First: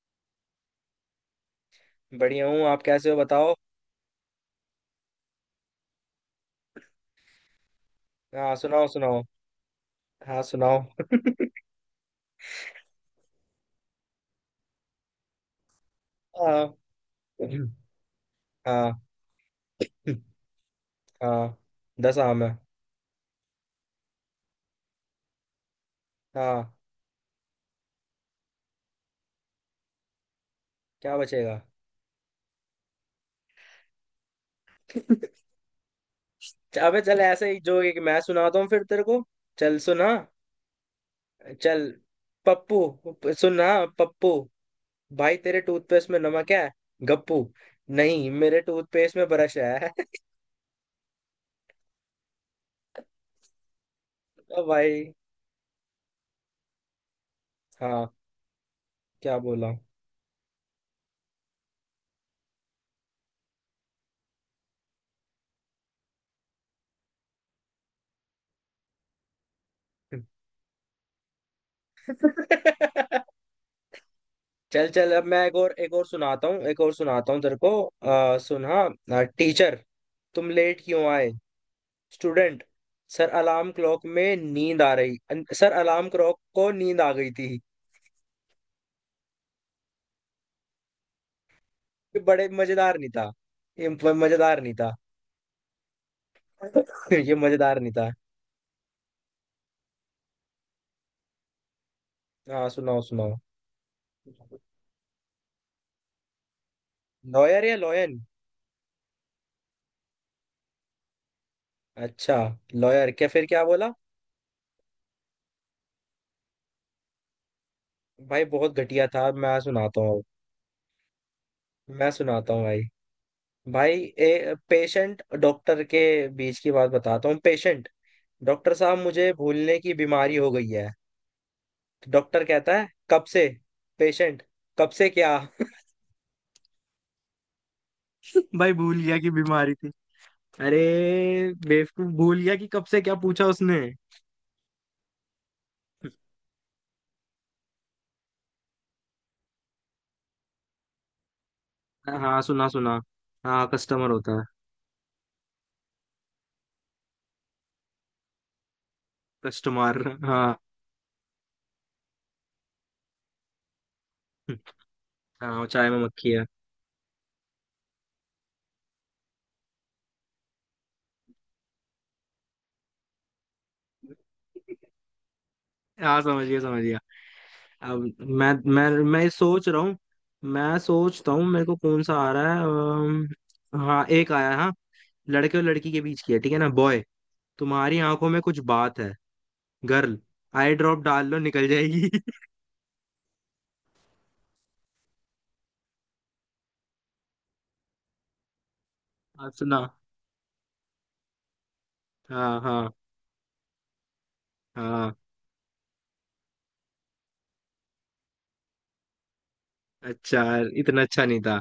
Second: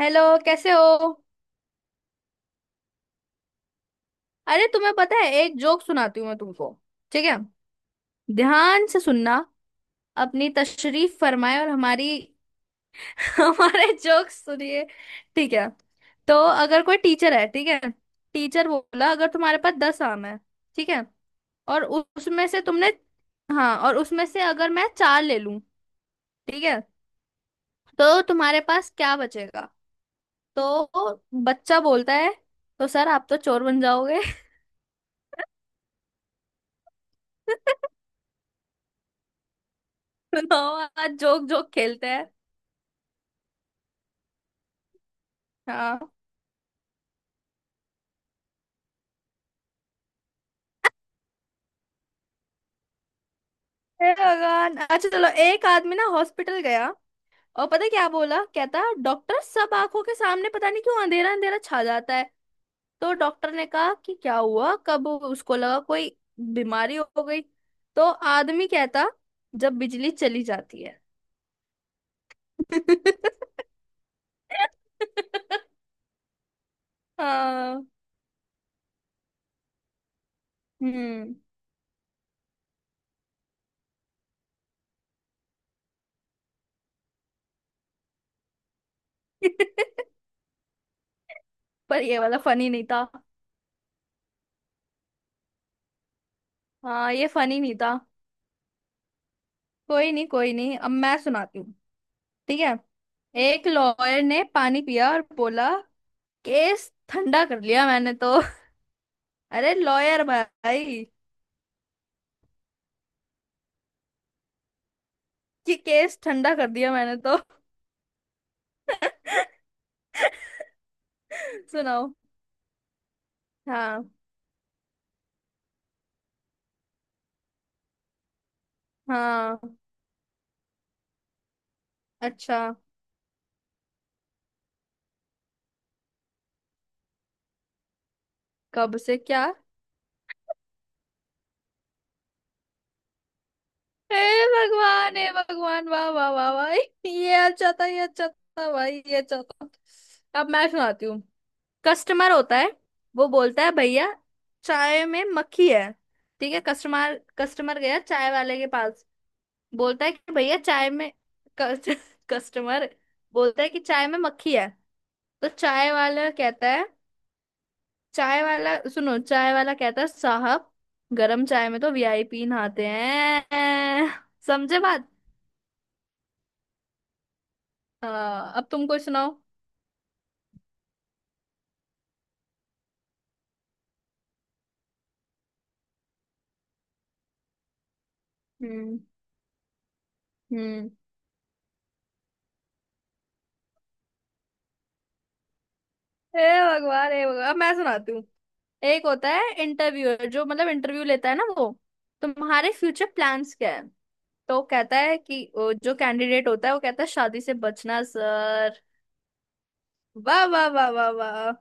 Hello, कैसे हो। बढ़िया हूँ। आप कैसे हो बताओ। अरे, तुम्हें पता है, एक जोक सुनाती हूँ मैं तुमको। ठीक है। हाँ, सुनाओ ध्यान से सुनाओ। सुनना। हाँ, अपनी सुनाओ। तशरीफ फरमाए और हमारी हमारे जोक सुनिए। ठीक है। तो हाँ अगर कोई टीचर है, ठीक है। टीचर हाँ बोला, अगर तुम्हारे पास 10 आम है, ठीक है, हाँ। और 10 आम उसमें है। से तुमने। हाँ, और उसमें से अगर मैं चार ले लूं, ठीक हाँ। है, तो तुम्हारे पास क्या बचेगा। क्या तो बचेगा? बच्चा बोलता है, तो सर, आप तो चोर बन जाओगे। अबे चल, ऐसे ही जो एक मैं सुनाता हूँ फिर तेरे को। चल सुना। सुनाओ। आज जोक जोक चल, खेलते हैं। पप्पू सुना। पप्पू भाई, तेरे हाँ। टूथपेस्ट में नमक है। गप्पू, नहीं मेरे टूथपेस्ट में ब्रश है। हे ओ भगवान। भाई। अच्छा, चलो। एक आदमी ना हॉस्पिटल गया और पता है क्या हाँ, बोला, कहता क्या डॉक्टर बोला? सब, आंखों के सामने पता नहीं क्यों अंधेरा अंधेरा छा जाता है। तो डॉक्टर ने कहा कि क्या हुआ, कब उसको लगा कोई बीमारी हो गई। तो आदमी कहता, जब बिजली चली जाती है। चल चल, अब मैं एक और सुनाता हूँ, एक और सुनाता हूँ तेरे को। हाँ। सुना। टीचर, तुम लेट क्यों आए? हम्म। स्टूडेंट, सर अलार्म क्लॉक में नींद आ रही सर अलार्म क्लॉक को नींद आ गई थी। पर ये ये वाला बड़े फनी नहीं मजेदार था। नहीं था। ये मजेदार नहीं था। हाँ, ये ये फनी नहीं मजेदार नहीं था। था। कोई नहीं कोई नहीं, अब मैं सुनाती हूँ। ठीक हाँ, है। सुनाओ सुनाओ। एक लॉयर ने पानी पिया और बोला, केस ठंडा कर लॉयर या लिया मैंने लॉयन? तो। अरे लॉयर भाई। अच्छा। लॉयर क्या? फिर क्या बोला? कि केस ठंडा कर दिया मैंने तो। भाई बहुत घटिया था, मैं सुनाता हूँ अब। सुनाओ। मैं सुनाता हूँ भाई। भाई, हाँ। ए पेशेंट डॉक्टर के बीच की बात बताता हूँ। पेशेंट, डॉक्टर साहब मुझे हाँ। भूलने की बीमारी हो गई है। तो डॉक्टर अच्छा। कहता है कब से। पेशेंट, कब से क्या? भाई कब भूल से गया कि क्या। बीमारी थी। अरे बेवकूफ, भूल गया कि कब से क्या पूछा उसने। हे भगवान, हे भगवान, वाह वाह वाह वाह। ये अच्छा था, ये अच्छा था भाई, ये अच्छा था। अब मैं सुनाती हूँ। कस्टमर हाँ, होता सुना है, सुना। वो बोलता हाँ, है, भैया कस्टमर होता है। चाय में मक्खी है। ठीक है, कस्टमर कस्टमर गया चाय वाले के पास। कस्टमर। बोलता है कि हाँ, भैया चाय में, कस्ट, कस्टमर बोलता है कि चाय में मक्खी है। तो हाँ वो चाय चाय में वाला मक्खी है। कहता है, चाय वाला सुनो, चाय वाला कहता है, साहब, गरम चाय में तो वीआईपी नहाते हैं। समझे बात। हाँ, समझ गया समझ गया। अब मैं हाँ, अब तुम मैं कोई मैं ये सुनाओ। सोच रहा हूँ। मैं सोचता हूँ मेरे को कौन सा आ रहा है। हाँ, एक आया है, हाँ। लड़के और लड़की के बीच की है, ठीक है ना? बॉय, तुम्हारी आंखों में कुछ हम्म। बात है। गर्ल, आई हम्म। ड्रॉप डाल लो, निकल जाएगी। हे भगवान, हे भगवान, अब मैं सुनाती हूँ। एक होता है आप सुना। इंटरव्यूअर, जो मतलब इंटरव्यू लेता है ना, वो, हाँ तुम्हारे हाँ फ्यूचर प्लान्स क्या है। तो कहता हाँ। है कि, वो जो कैंडिडेट होता है, वो कहता है, शादी से बचना सर। अच्छा। वाह वाह वाह इतना वाह अच्छा नहीं वाह। था।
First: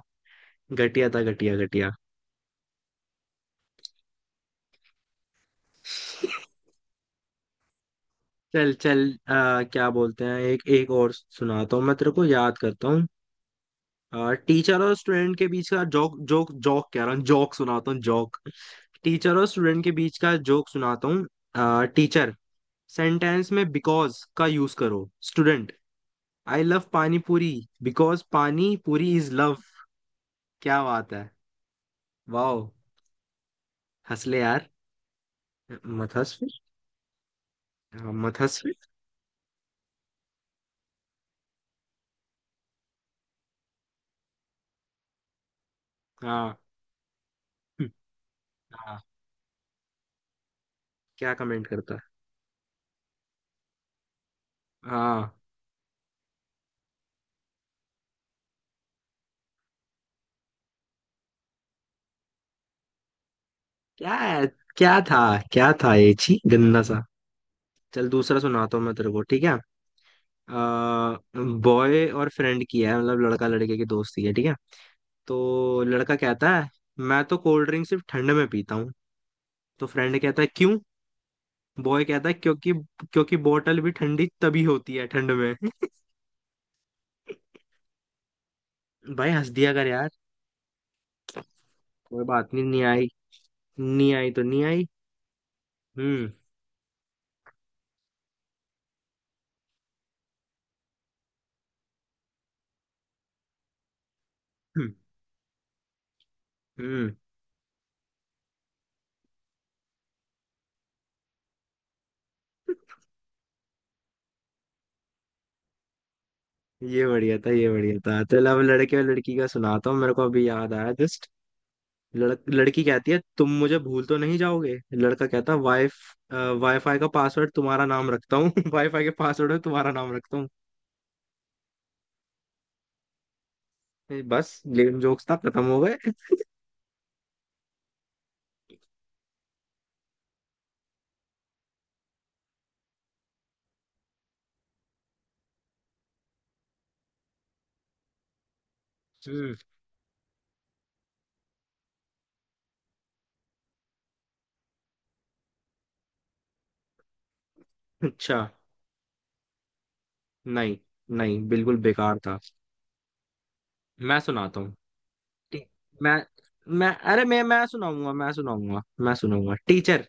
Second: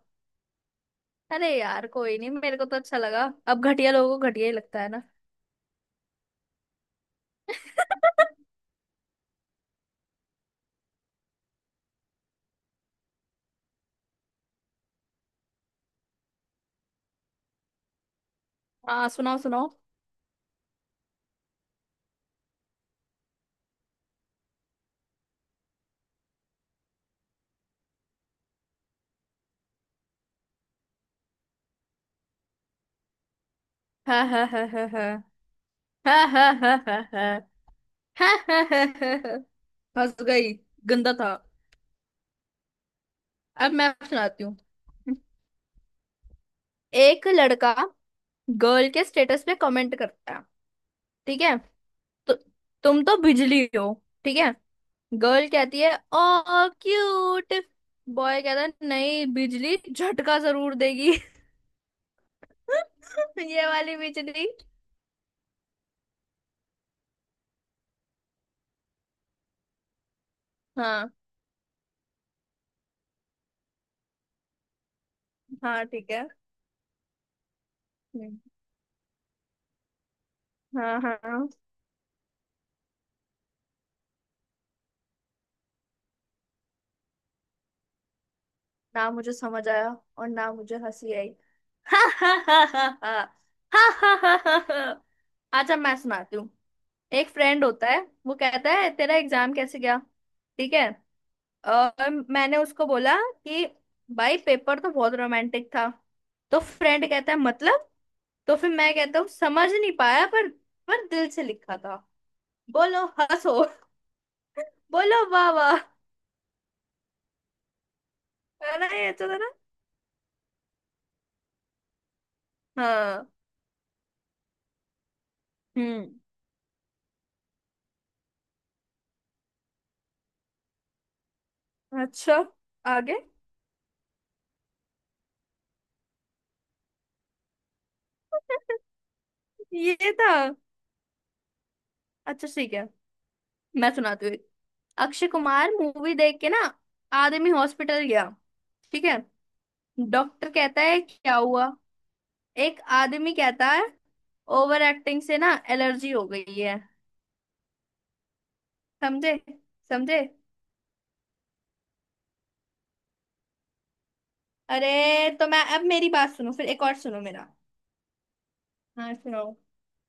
घटिया था, अरे घटिया यार, घटिया। कोई नहीं, मेरे को तो अच्छा लगा। अब घटिया लोगों को घटिया ही लगता है ना। चल चल, क्या बोलते हैं, एक एक और सुनाता हूँ, मैं तेरे को याद करता हूँ। टीचर और स्टूडेंट के बीच का जोक, जोक जोक कह रहा हूँ, जोक सुनाता हूँ जोक। हाँ टीचर सुनाओ और सुनाओ। स्टूडेंट के बीच का जोक सुनाता हूँ। टीचर, सेंटेंस में बिकॉज का यूज करो। स्टूडेंट, आई लव पानी पूरी, बिकॉज पानी पूरी इज लव। क्या बात है! वाह! हंस हाँ ले हाँ हाँ यार। हाँ। हाँ मत हंस हाँ फिर। हाँ हाँ। हाँ हाँ हाँ, हाँ मत हंस हाँ फिर। हाँ हाँ। फंस गई। गंदा था। अब मैं सुनाती हूँ। हाँ। एक लड़का हम्म, गर्ल हाँ। के स्टेटस पे कमेंट करता है, क्या ठीक है। कमेंट करता है? तो, तुम तो बिजली हो, ठीक है। हाँ। गर्ल कहती है, ओ क्यूट। बॉय कहता है, नहीं, बिजली झटका जरूर देगी। ये वाली क्या है? बिजली। क्या था? क्या था? ये छी, गंदा सा। चल दूसरा सुनाता हूँ मैं तेरे को, ठीक है। हाँ बॉय और फ्रेंड की है, मतलब लड़का लड़के की दोस्ती है, ठीक है। तो हाँ। ठीक लड़का है। कहता है मैं तो कोल्ड ड्रिंक सिर्फ ठंड हम्म। में पीता हूँ। तो फ्रेंड कहता है क्यों। हाँ हाँ हाँ। बॉय कहता है क्योंकि क्योंकि बोतल भी ठंडी तभी होती है ठंड में। ना भाई मुझे हंस समझ दिया कर आया यार। और ना मुझे हंसी आई। कोई बात नहीं, नहीं आई। नहीं आई तो नहीं आई। अच्छा, मैं हम्म सुनाती हूँ। एक फ्रेंड होता है, वो कहता है तेरा एग्जाम कैसे गया, ठीक है। और मैंने उसको बोला कि भाई, पेपर तो हम्म बहुत रोमांटिक था। तो फ्रेंड हम्म, कहता है, मतलब। तो फिर मैं कहता हूँ, समझ नहीं पाया, पर दिल से लिखा था। बोलो हंसो। बोलो वाह वाह। ये बढ़िया था, ये बढ़िया था। चल अब है ना, लड़के और ये अच्छा लड़की था का ना। सुनाता हूँ, मेरे को अभी याद आया जस्ट। लड़की कहती है हाँ। तुम मुझे भूल तो नहीं जाओगे। लड़का कहता है वाई, हम्म। वाईफाई का पासवर्ड तुम्हारा नाम रखता हूँ। वाईफाई के पासवर्ड में तुम्हारा नाम रखता हूँ। अच्छा। आगे। ये बस लेम जोक्स था, खत्म हो गए। ये था। अच्छा, ठीक है, मैं सुनाती हूँ एक। अक्षय कुमार मूवी देख के ना, आदमी हॉस्पिटल गया, ठीक है। हम्म। डॉक्टर कहता है क्या हुआ। एक आदमी कहता है, ओवर एक्टिंग से ना एलर्जी हो गई है। अच्छा। समझे। समझे। नहीं, नहीं बिल्कुल बेकार था। मैं सुनाता हूँ। अरे तो टी- मैं, अब मेरी मैं बात सुनो फिर, एक मैं और सुनो अरे, मैं मेरा। मैं सुनाऊंगा, मैं सुनाऊंगा। मैं हाँ सुनो। सुनाऊंगा। टीचर,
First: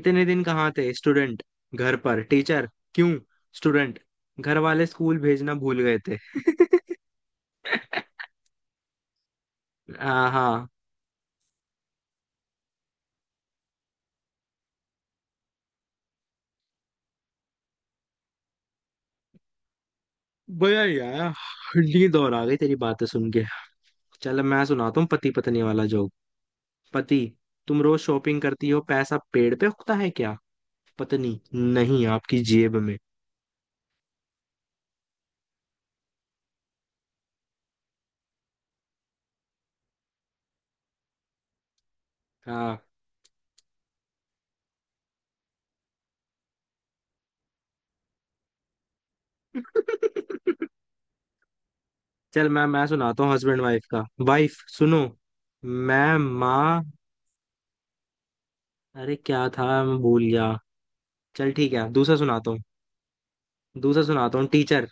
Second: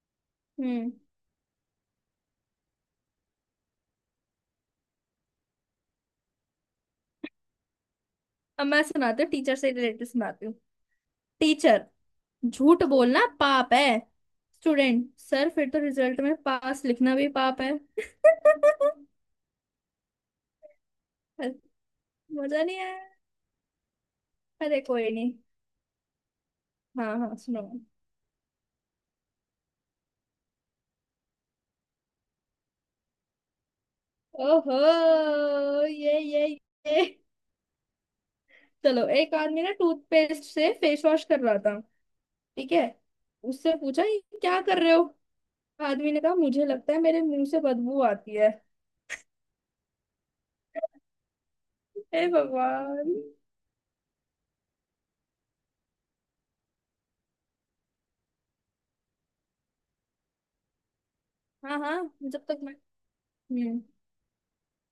इतने दिन कहाँ हम्म। थे? स्टूडेंट, घर पर। टीचर, क्यों? स्टूडेंट, घर वाले स्कूल भेजना भूल गए थे। अब मैं सुनाती हूँ टीचर से रिलेटेड हाँ सुनाती हूँ। हाँ। टीचर, झूठ बोलना पाप है। स्टूडेंट, सर फिर तो रिजल्ट में पास लिखना भी पाप है। भैया यार, नींद और आ गई मजा तेरी नहीं आया। बातें सुन के। चल मैं अरे सुनाता हूँ कोई पति नहीं। पत्नी वाला जोक। हाँ पति, हाँ सुनो। तुम रोज शॉपिंग करती हो, पैसा पेड़ पे उगता है क्या? पत्नी, नहीं आपकी जेब में। ओहो, ये ये। चलो, एक आदमी ना टूथपेस्ट से फेस वॉश कर रहा था, ठीक हाँ। है। उससे पूछा, ये क्या कर रहे हो। आदमी ने कहा, मुझे लगता है मेरे मुंह से बदबू आती है। हे चल मैं भगवान। सुनाता हूँ हस्बैंड वाइफ का, वाइफ सुनो। मैं माँ। अरे क्या था, मैं भूल गया। चल ठीक हाँ है हाँ। दूसरा जब सुनाता तक हूँ। मैं। हम्म। दूसरा सुनाता हूँ। टीचर,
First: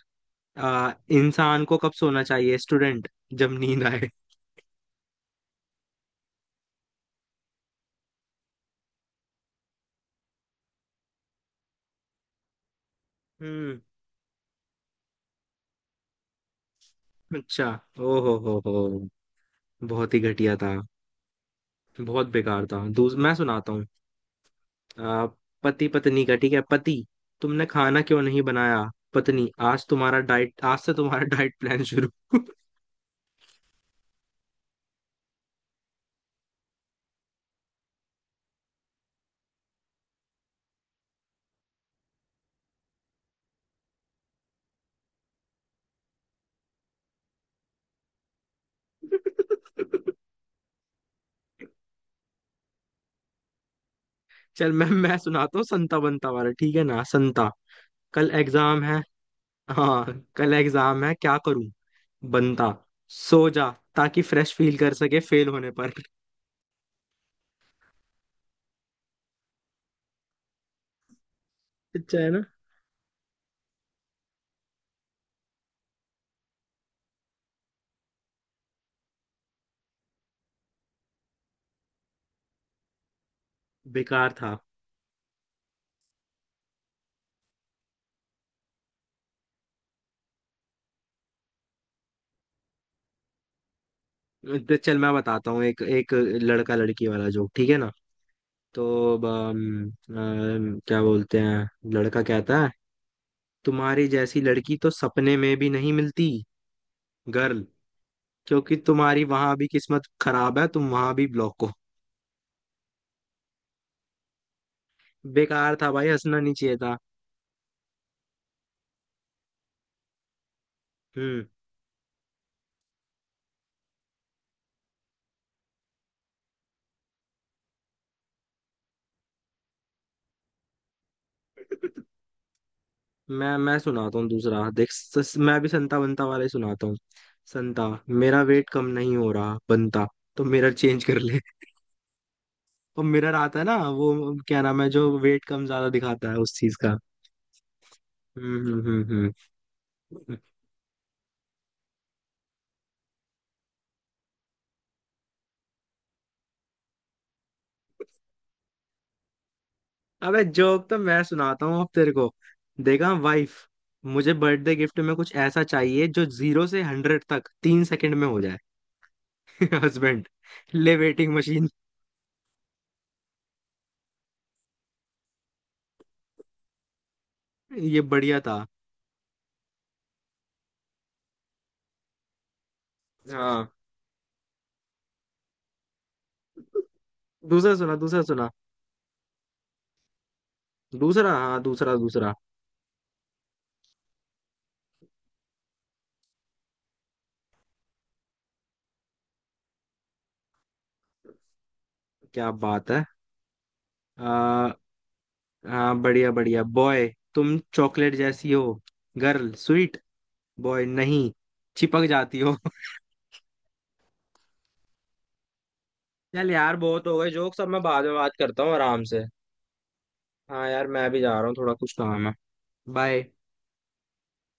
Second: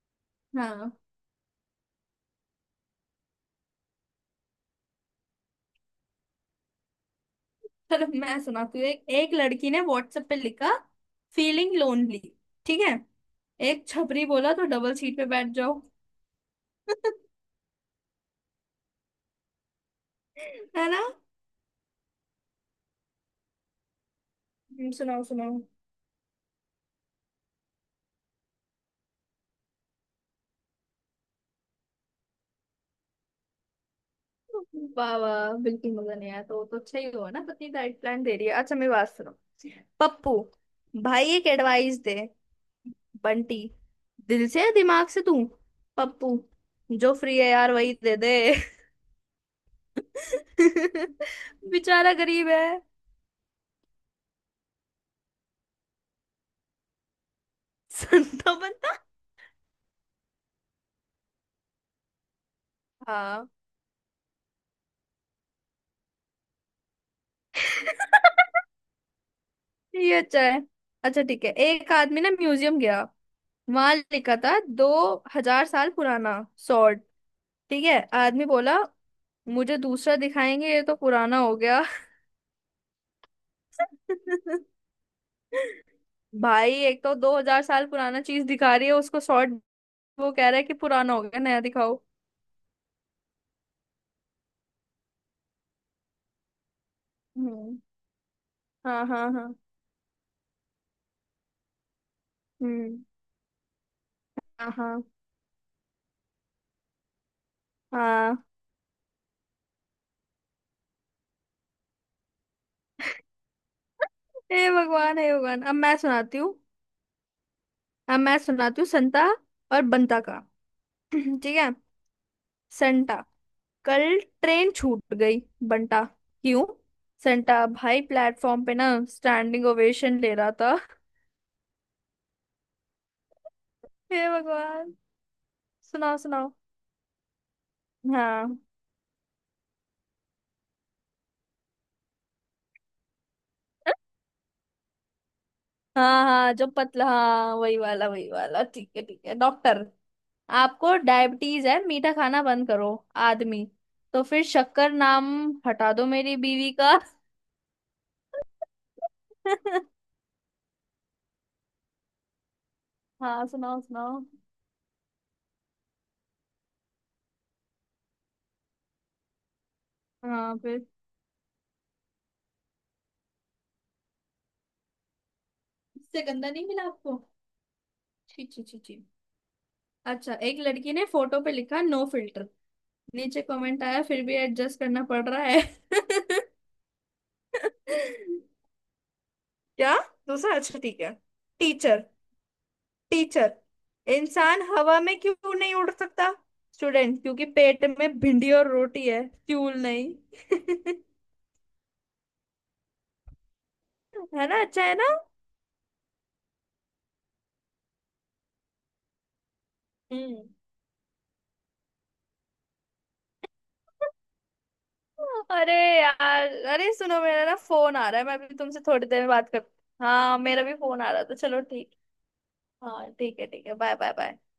हाँ। इंसान को कब सोना चाहिए? स्टूडेंट, जब नींद आए। चलो, मैं सुनाती हूँ। एक एक लड़की ने व्हाट्सएप पे लिखा, फीलिंग लोनली, ठीक है। हम्म। एक छपरी बोला, तो डबल सीट पे बैठ जाओ। अच्छा। ओ हो हो। बहुत ही घटिया था। है ना। बहुत बेकार था, दूस मैं सुनाता हूँ। सुनाओ आ, सुनाओ। पति पत्नी का, ठीक है। पति, तुमने खाना क्यों नहीं बनाया? पत्नी, आज तुम्हारा डाइट आज से तुम्हारा डाइट प्लान शुरू। वाह वाह, बिल्कुल मजा नहीं आया। तो वो तो अच्छा ही हुआ ना, पत्नी डाइट प्लान दे रही है। अच्छा मेरी बात सुनो। पप्पू, भाई एक एडवाइस दे। बंटी, दिल से या दिमाग से तू। पप्पू, जो फ्री है यार वही दे दे। बेचारा गरीब है। चल मैं सुनाता हूँ संता बनता वाला, ठीक है ना। संता, कल संता एग्जाम बंता। है। हाँ, कल एग्जाम है, क्या करूं। बनता, हाँ। सो जा, ताकि फ्रेश फील कर सके फेल होने पर। ये अच्छा है। अच्छा ठीक है, एक अच्छा आदमी है ना ना। म्यूजियम गया। वहां लिखा था, 2000 साल पुराना सॉर्ड। ठीक है, आदमी बोला, मुझे दूसरा दिखाएंगे, ये तो पुराना हो गया। बेकार था। भाई, एक तो 2000 साल पुराना चीज दिखा रही है उसको, सॉर्ड, वो कह रहा है कि पुराना हो गया, नया दिखाओ। तो चल मैं बताता हूँ एक एक लड़का लड़की वाला जोक, ठीक है हम्म। ना। तो हाँ अब, हाँ हाँ। अम, अम, क्या बोलते हैं। लड़का कहता है हम्म। तुम्हारी जैसी हाँ लड़की तो हाँ सपने में भी नहीं मिलती। गर्ल, हाँ। क्योंकि तुम्हारी वहां भी किस्मत खराब है, तुम वहां भी ब्लॉक हो। हे भगवान हे भगवान, अब बेकार था मैं भाई, सुनाती हंसना हूँ। नहीं चाहिए था। अब मैं सुनाती हूँ संता और बंता का। हम्म। ठीक है। संटा, कल ट्रेन छूट गई। बंटा, क्यों। संटा, भाई प्लेटफॉर्म पे ना स्टैंडिंग ओवेशन ले रहा था। मैं सुनाता हूँ हे दूसरा, देख भगवान। मैं भी संता सुनाओ बनता वाला ही सुनाओ। सुनाता हूँ। संता, मेरा हाँ वेट कम नहीं हो रहा। बनता, तो मिरर चेंज कर ले। और मिरर आता है ना, वो क्या नाम है जो वेट कम ज्यादा हाँ दिखाता है उस हाँ, जो चीज का। पतला, हाँ वही वाला वही वाला, हम्म हम्म ठीक है ठीक हम्म है। डॉक्टर, हम्म। आपको डायबिटीज है, मीठा खाना बंद करो। आदमी, तो फिर शक्कर नाम हटा दो मेरी बीवी का। अबे जोक तो मैं सुनाता हूँ अब तेरे को। देखा हाँ वाइफ, सुनाओ सुनाओ। मुझे बर्थडे गिफ्ट में कुछ ऐसा चाहिए जो 0 से 100 तक 3 सेकंड में हो जाए। हस्बैंड, हाँ फिर। ले वेटिंग मशीन। इससे गंदा नहीं मिला आपको। ये बढ़िया छी छी था। छी छी। अच्छा, एक लड़की ने फोटो पे लिखा, नो फिल्टर। नीचे हाँ कमेंट आया, फिर भी एडजस्ट करना पड़ रहा है। दूसरा सुना, दूसरा सुना। क्या। दूसरा, अच्छा ठीक है। दूसरा? हाँ दूसरा टीचर, दूसरा। टीचर, इंसान हवा में क्यों नहीं उड़ सकता। स्टूडेंट, क्योंकि पेट में भिंडी और रोटी है, फ्यूल नहीं। क्या बात है। है ना, आ, अच्छा है ना। हाँ बढ़िया बढ़िया। बॉय, तुम चॉकलेट जैसी हो। Girl, sweet. हम्म। बॉय, नहीं चिपक जाती हो। अरे यार। चल यार अरे बहुत हो सुनो, गए मेरा जोक, ना सब मैं फोन बाद आ में रहा है, बात मैं अभी करता हूँ तुमसे आराम थोड़ी देर से। में बात कर। हाँ, मेरा हाँ भी यार, फोन मैं आ अभी रहा जा था, रहा हूँ, चलो थोड़ा ठीक। कुछ काम है। हाँ बाय। ठीक है ठीक है, बाय बाय बाय।